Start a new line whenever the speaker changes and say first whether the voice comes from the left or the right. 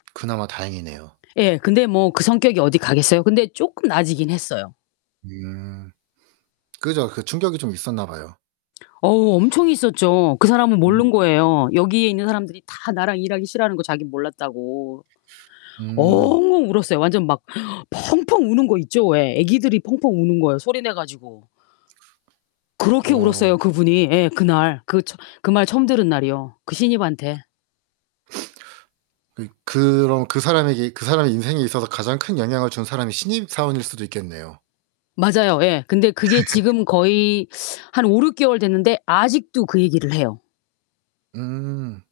right: 그나마 다행이네요.
left: 예 근데 뭐 그 성격이 어디 가겠어요? 근데 쪼끔 나아지긴 했어요
right: 음. 그죠. 그 충격이 좀 있었나 봐요.
left: 어우 엄청 있었죠. 그 사람은 모른
right: 음.
left: 거예요. 여기에 있는 사람들이 다 나랑 일하기 싫어하는 거 자긴 몰랐다고.
right: 음.
left: 엉엉 울었어요. 완전 막 펑펑 우는 거 있죠? 왜 애기들이 펑펑 우는 거요 소리 내 가지고. 그렇게
right: 어.
left: 울었어요, 그분이 예 그날. 그 처 그 말 처음 들은 날이요, 그 신입한테.
right: 그 그럼 그 사람에게 그 사람의 인생에 있어서 가장 큰 영향을 준 사람이 신입사원일 수도 있겠네요.
left: 맞아요 예. 근데 그게 지금 거의 한 5-6 개월 됐는데 아직도 그 얘기를 해요.
right: 음.